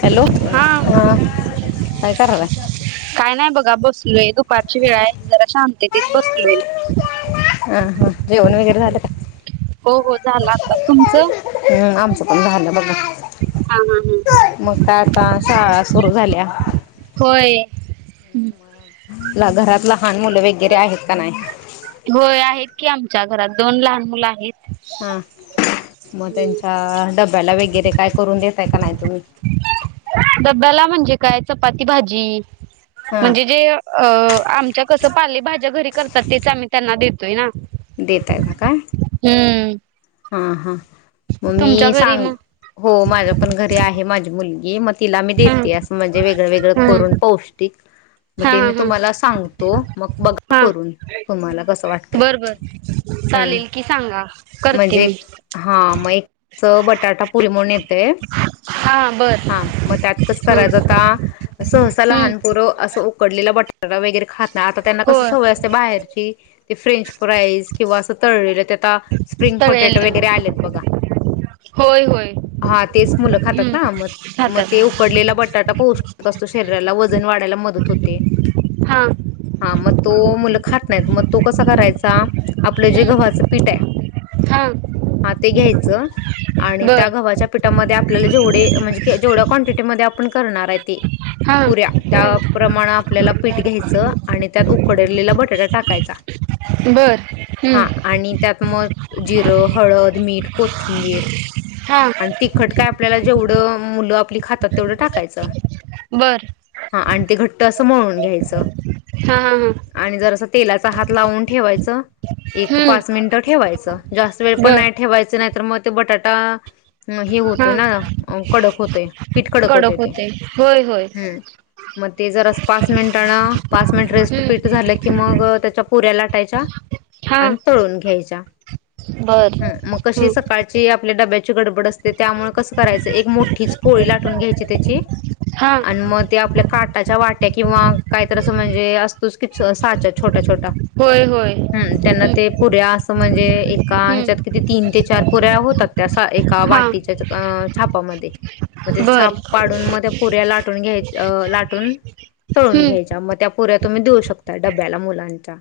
Hello. हा ह काय करालेे? काय नाही बघा, बसलोय. दुपारची वेळा आहे जरा शांततेत बसलोय. ह हा जेवन हो हो झालं आता तुमचं हम्म आमचं पण झालं बाबा हा हा हा मग का आता शाळा सुरू झाल्या हम्म घरात लहान मुलं वगैरे आहेत का नाही होय आहेत की आमच्या घरात दोन लहान मुलं आहेत हा मग त्यांच्या डब्याला वगैरे काय करून देतय तुम् डब्याला म्हणजे काय चपाती भाजी हा म्हणजे जे अ आमच्या कसं पालेभज्या घरी करतात तेच आम्ही त्यांना देतोय ना देेत आहे भाका हम्म हा हा मग मी तुमच्या घरी सांग मग हो माझ्या पण घरी आहे माझी मुलगी मग तिला मी हा देते असं म्हणजे वेगळं वेगळं हा करून पौष्टिक हा मग ते हा मी हा तुम्हाला सांगतो मग बघा हा करून तुम्हाला कस वाटतय बर बर चालेल कि सांगा करते म्हणजे मी हा मग एक बटाटा पुरी म्हणून येतय हा बर हा मग त्यात कच हम्म करायचंता सहसा हम्म लहानपुरं असं उकडलेला बटाटा वगैरे खात नाही आता त्यांना कस होय सवय असते बाहेरची ते फ्रेंच फ्राईज किंवा असं तळलेलं त्या आ स्प्रिंग तळेल पोटॅटो वगैरे आलेत बघा होय होय हा तेच मुलं खातात हम्म ना मग मग खातात ते उकडलेला बटाटा पोचतो कपसतो शरीराला वजन वाढायला मदत होते हा हा मग तो मुलं खात नाही मग तो कसा करायचा आपलं जे हम्म गव्हाचं पीठ आहे हा हा ते घ्यायचं आणि त्या बर गव्हाच्या पीठामध्ये आपल्याला जेवढे म्हणजे जेवढ्या क्वांटिटीमध्येध्ये आपण करणार आहे ते हा पुऱ्या हम्म त्याप्रमाण आपल्याला पीठ घ्यायचं आणि त्यात उकडलेला बटाटा टाकायचा हा आणि त्यात बरंम्म मग जिरं हळद मीठ कोथिंबीर हा आणि तिखट काय आपल्याला जेवढं मुलं आपली खातात तेवढं टाकायचं बर ह आणि ते घट्ट असं म्हणून घ्यायचं हा हा हा आणि जर अस तेलाचा हात लावून ठेवायचं एक हम्म पाच मिनटं ठेवायचं जास्त वेळ पण बर नाही ठेवायच नाही तर मग ते बटाटा ह हे होतोय हा ना कडक होतय पीठ कडक होते ते हो होय हम्म मग ते जर पाच मिनिट पाच मिनिट रेस्ट पीट हम्म झालं की मग त्या त्या पुऱ्या लाटायच्या हा आणि तळून घ्यायच्या बर ह मग कशी हम्म सकाळची आपल्या डब्याची गडबड असते त्यामुळे कसं करायचं एक मोठीच पोळी लाटून घ्यायची त्याची हा आणि मग ते आपल्या का च्या वाट्या किंवा काहीत अस म्हणजे असतोच की साच छोट्या छट ट होय होय त्यांना हम्म ते पुऱ्या अस म्हणजे एका ह्याच्यात हम्म कि तीन ते चार पुऱ्या होतात त्या एका हा वाटीच्या छापामध्ये मग ते बर छाप पाडून मग त्या पुऱ्या लाटून घ्याय लाटून तळून हम्म घ्यायच्या मग त्या पुऱ्या तुम्ही देऊ शकताय डब्याला मुलांच्या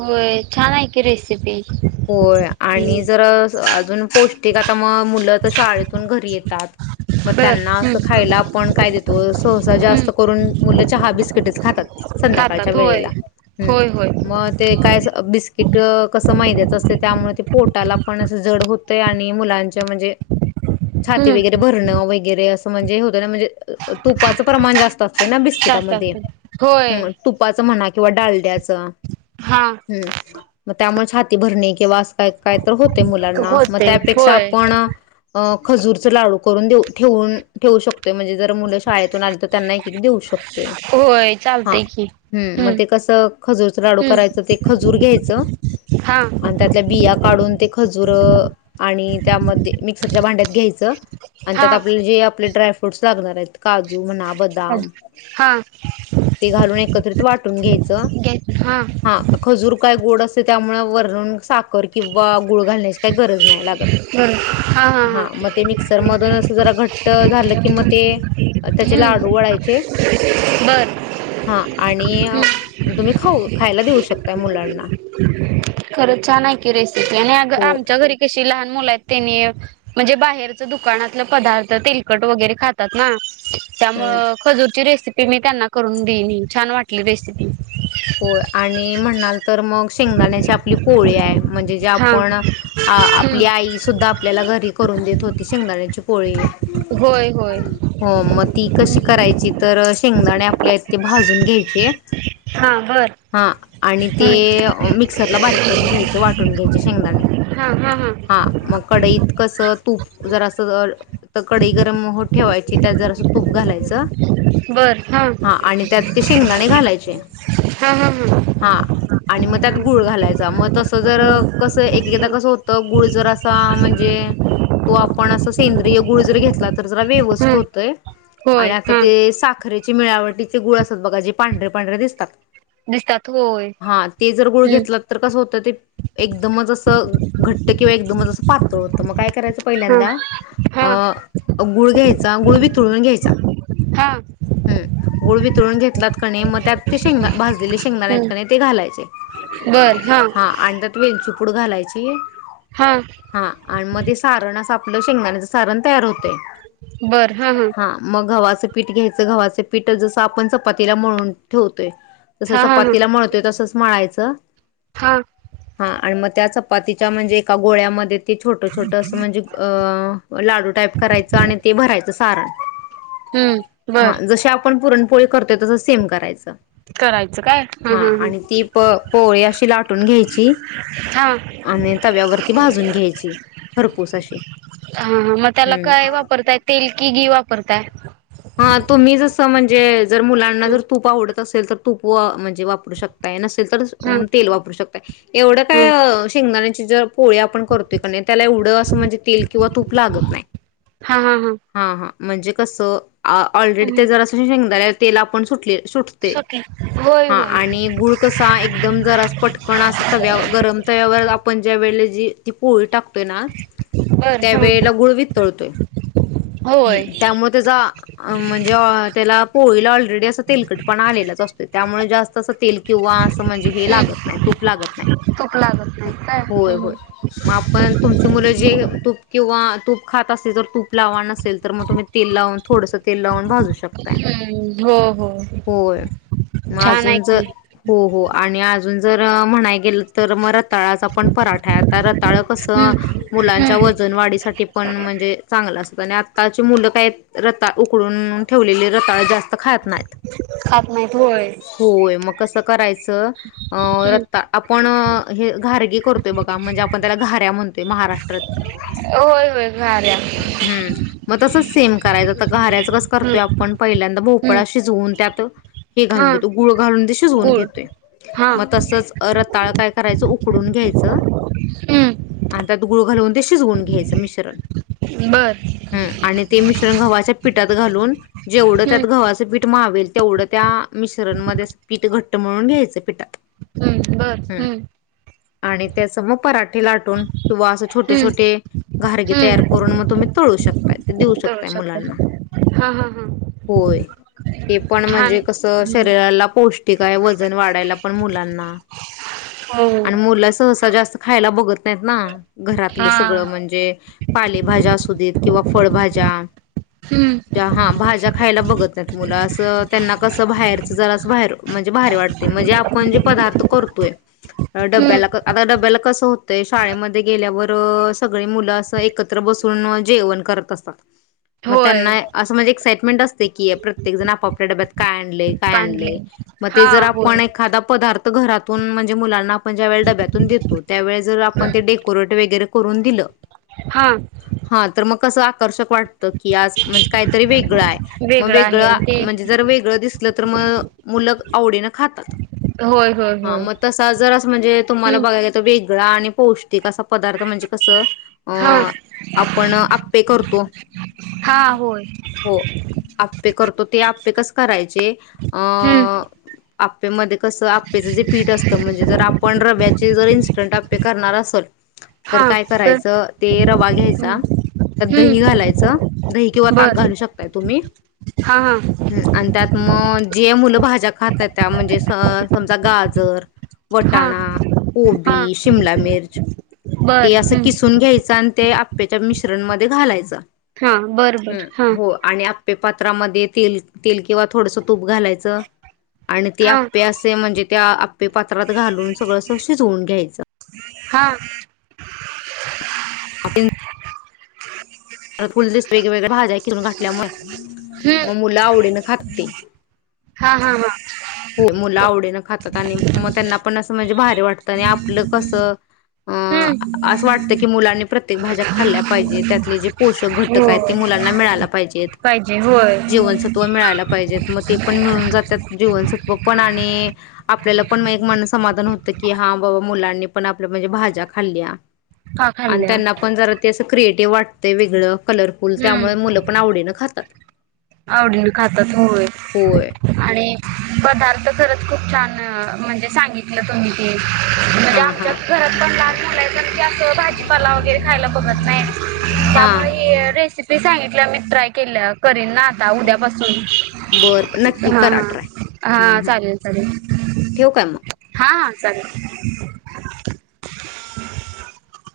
होय छान आहे कि रेसिपी होय हम्म आणि जर अजून पौष्टिक आता मग मुलं तर शाळेतून घरी येतात मग बर त्यांना अस हम्म खायला आपण काय देतो सहसा हम्म जास्त करून मु च बट खातात संध्याकाळच्या खातात होय वेला होय होय मग ते काय तथ कसं मैद्याचं असतं त्यामुळे ते पोटाला पण असं जड होतय आणि मुलांच्या म्हणजे छाती हम्म वगैरे भरणं वगैरे असं म्हणजे होतं ना म्हणजे तुपाचं प्रमाण जास्त असतं ना जास्त बिस्किटामध्ये. असते होय तुपाच म्हणा किंवा डालड्याच हा त्यामुळे छान. ते भरणे किंवा, का काय तर होते मुलांना मग होते त्यापेक्षा होय आपण खजूरच लाडू करून देऊ. ठेवून ठेवू शकतोय म्हणजे जर मुलं शाळेतून आली तर त्यांना एक एक देऊ शकतोयं. होय हा चालतय की हम् मग हम्म ते कसं खजूरच लाडू हम्म करायचं ते खजूर घ्यायचं. हा आणि त्यात. बिया काढून ते खजूर आणि त्यामध्ये मिक्सरच्या भांड्यात घ्यायचं. आणि त्यात हा आपले जे आपले ड्रायफ्रूट्स लागणार आहेत काजू म्हणा बदाम- हा ते घालून एकत्रित वाटून घ्यायचं हा खजूर कायं गोड असं. त्यामुळे वरून साखर किंवा गुळ घालण्याची काही गरज नाही लागतं. हा मगं ते मिक्सर मधून असं जरा घट्ट झालं की मगं ते, त्याचे लाडू हम्म वळायचे. बर हा आणि हम्म तुम्ही खाऊ खायला देऊ शकतायं मुलांना. खरं छान आहे की रेसिपी आणि अगं हो आमच्या घरी कशी लहान मुल आहेत. त्यानी म्हणजे बाहेरच दुकानातलं पदार्थ तेलकट वगैरे खातात ना. ह त्यामुळ खजूरची रेसिपी मी त्यांना करून देईन छान वाटली रेसिपी. होयं आणि म्हणणाल तरं मगं. शेंगदाण्याची आपली पोळी आहे म्हणजे जे हा आपण हम्म आपली आई सुद्धा आपल्याला घरी करून. करुन देत होती शेंगदाण्या्यांची पोळी. होय हो. हो मगं ती कशी करायची तर शेंगदाणे आपल्या ते भाजून घ्यायचे. हां बर. हां आणि ते मिक्सरला बारीक करून घ्यायचे वाटून घ्यायचे शेंगदाणे. हा मगं कडईत कसं तूप जरासं. तर कडीई गरम हो ठेवायची त्या जर असं तूप घालायचं. हां बर आणि त्यात ते ह शेंगदाणे घालायचे ह ह हां ह. आणि मग त्यात गुळ घालायचा मग तसं जर हा कसं एक एकदा कसं हम्म होतं गुळ जर असा म्हणजे. तो आपण अस सेंद्रिय- गूळ जरी घेतला तर जरा व्यवस्थित होतोय आणि होय आता हा ते साखरेचे- मिळावटीचे गुळ असतात बघा जे पांढरे पांढरे दिसतात. दिसतात हो. हा ते जर गुळ घेतला तर कसं होतं ते. एकदमच असं घट्ट किंवा एकदमच असं पातळ होतं मग काय करायचं पहिल्यांदा. हा अं गुळ घ्यायचा गुळ व वितळून घ्यायचा. हा हा हम गुळ वितळून घेतलात की नाही मगं त्यात - भाजलेले शेंगदाणे आहेत का नाही ते घालायचे हा आणि त्यात वेलची - पुड घालायची हा हा मध्ये सारण असं. आपलं शेंगण्याचं सारण तयार होते. बरं हा हा. पीठ घ्यायचं गव्हांच पीठ जसं आपण चपातीला मळून ठेवतो. जस हा हा हा चपातीला मळतोयं तसचं मळायचं हा हा आणि मगं. त्या चपातीच्या म्हणजे एका गोळ्यामध्ये- ते छोटं छोटं असं म्हणजे लाडू टाईप करायचं आणि ते भरायचं सारण. हम्म हा बर जशी आपण पुरणपोळी करतोयं तसं सेम करायचं. हा आणि ती प पोळी अशी लाटून घ्यायची. हा हा तव्यावरती भाजून घ्यायची खरपूस अशी हा, हा मग त्याला हम्म काय वापरताय तेल की घी वापरतायं हा तुम्ही जसं म्हणजे जर मुलांना हा जर तूप आवडं असेल तर तूप म्हणजे वापरू शकता ना तर तेल वापरू शकता एवढं काय शेंगदाण्याची जर पोळ्या आपण करतोय कारण त्याला एवढं असं म्हणजे तेल किंवा तूप लागत नाही हा, हा, हा हां हां म्हणजे कसं ऑलरेडी हा ते जर असं शेंग तेला आपण सुटली सुटते सुके होय हा होय आणि गुळ कसा एकदम जर पटकन तव्या गरम आपण ज्या वेळेला जी ती पोळी टाकत बर हा त्यावेेळेला गुळ वितळतोय हम् होय त्यामुळे त्याचा म्हणजे त्याला पोळीला ऑलरेडी असं तेलकट पण आलेलंच असत त्यामुळे जास्त असं तेल किंवा असं म्हणजे हे लागत नाही तूप लागत तूप लागत नाही नाही काय होय होय हम्म म आपण तुमची मुलं जे तूप किंवा तूप खात असे जर तूप लावा नसेल तर मग तुम्ही तेल लावून थोडस ते लावून भाजू शकताय हम्म हो हो होय मग छान आहे अजून ज की हो, हो आणि अजून जर म्हणाय गेले तर मग रताळाचा पण पराठा आहे आता रताळ कस मुलांच्या वजन वाढीसाठी पण म्हणजे चांगला असते आत्ताची मुलं काय रताळे उकडून ठेवलेली रताळ जास्त खात नाहीत खात नाहीत होय होय मग कसं करायचं आपण घारगे करतोय म्हणजे आपण त्याला घाऱ्या म्हणतो महाराष्ट्रात होय होय घाऱ्या मग तस सेम करायचं घराचं कसे करतोय हम्म आपण पहिल्यांदा भोपळ हम्म शिजवून त्यात हे घालून हा घेतो गुळ घालून ते शिजवून गुळ घेतोय हा मग तसं रताळ काय करायचं उकडून घ्या घ्यायचं हम्म व त्यात गुळ घालून ते शिजवून घ्यायचं मिश्रण बर आणि ते मिश्रण गव्हाच्या पिठात पिठात घालून जेवढ हम्म त्यात गव्हाचं पीठ मावेल तेवढं त्या मिश्रण मध्ये पीठ घट्ट म्हणून घ्यायचं पीठात हम्म बर हम् हम्म आणि त्यांचा मग पराठा लाटून किंवा असं छोटे हम्म छोटे घारगे तयार हम्म करून मग तुम्ही तळू शकताय ते देऊ तळू शकताय मुलांना हा, हा, हा होय ते पण छान म्हणजे कसं शरीराला पौष्टिक आहे वजन वाढायला पण मुलांना हो आणि मुला सहसा जास्त खायला बघत ना घरातलं हा सगळं म्हणजे पालेभाज्या असू देत किंवा फळभाज्या हम्म हा भाज्या खायला बघत नाहीत मुलं असं त्यांना कसं बाहेरच जरा असं बाहेर म्हणजे बाहेर वाटतय म्हणजे जे आपण पदार्थ करतोय हम्म डब्याला आता डब्याला कस होतय शाळेमध्ये गेल्यावर सगळी मुलं अस एकत्र बसून जेवण करत असतात मग होय त्यांना असं म्हणजे एक्साइटमेंट असते की प्रत्येक जण आपापल्या डब्यात काय आणले काय कांडले आणले मग ते हा जर आपण होय आणि एखादा पदा घरातून म्हणजे मुलांना आपण ज्या वेळी डब्यातून देतो त्यावेेळे जर आपण ते डेकोेरेट वगैरे करून दिल हा हा तर मग कसा आकर्षित वाटतं की आज म्हणजे काहीतरी वेगळं आहे मग आहे वेगळं आणि ते म्हणजे जर वेगळं दिसलं तर मग मुले आवडीन खात होय होय हा होय मग तसा जर म्हणजे तुम्हाला हम्म बघायच तर वेगळा आणि पौष्टिक पदार्थ म्हणजे कसं हा अ आपण आप्पे करतो हा होय हो आप्पे करतो ते आप्पे कस करायचे अ हम्म आप्पे मध्ये कसं आप्पेचं जे पीठ असतं म्हणजे जर आपण रव्याचे चे जर इन्स्टंट आप्पे करणार असेल तर हा काय तर करायचं ते रवा घ्यायचा हम्म त्यात दही हम्म घालायचं दही किंवा ताक बर घालू शकताय तुम्ही हा हं आणि त्यात म जे मुलं भाज्या खात नाय त्या म्हणजे स समजा गाजर हा हा वटाणा, हा कोबी, शिमला मिर्च ते बर असं हम्म किसून घ्यायचं आणि ते आप्याच्या मिश्रण मध्ये घालायचा. हा बरबर हा ते पात्रामध्ये तेल तेल किंवा थोडस तूप घालायचं. आणि ते हा आप्पे असे म्हणजे त्या आप्पे पात्रात घालून सगळं अस शिजवून घ्यायचं. हा [unintelligible] फुललीस वेगवेगळ्या भाज्या किरून घाातल्यामुळे हम्म मग मुला आवडीने खातात ते. हा हा हो मुलं हा आवडीनं खातात आणि मग त्यांना पण असं म्हणजे बाहेर वाटात आणि आपलं कस अ हम्म असं वाटतं की मुलांनी प्रत्येक भाज्या खाल्ल्या पाहिजे त्यातले जे पोषक हो घटक आहेत ते मुलांना मिळाला पाहिजेत. पाहिजे होय जीवनसत्व मिळायला पाहिजेत म ते पण मिळून जात्यात जीवन सत्व पण आणि आपल्याला पण एक मन समाधान होत की हा बा मुलांनी पण आपल म्हणजे भा भाज्या खाल्ल्या का आणि खाल्ल्या त्यांना पण जरा ते अस क्रिएटिव्ह वाटतंय वेगळं कलरफुल त्यामुळ मुलं पण आवडीनं खातात. आवडीनं खातात होय होय आणि पदार्थ खरच खूप छान म्हणजे सांगितलं तुम्ही ते म्हणजे हा आमच्या घरात पण लहान मुलायचं की असं भाजीपाला वगैरे खायला बघत नाय त्यामुळ हां हे सांगित मी ट्राय केल्या करीन ना आ ता उद्यापासून बरं नक्की हा करा ट्राय हा हा चालेल चालेल. ठेव काय म चाललं.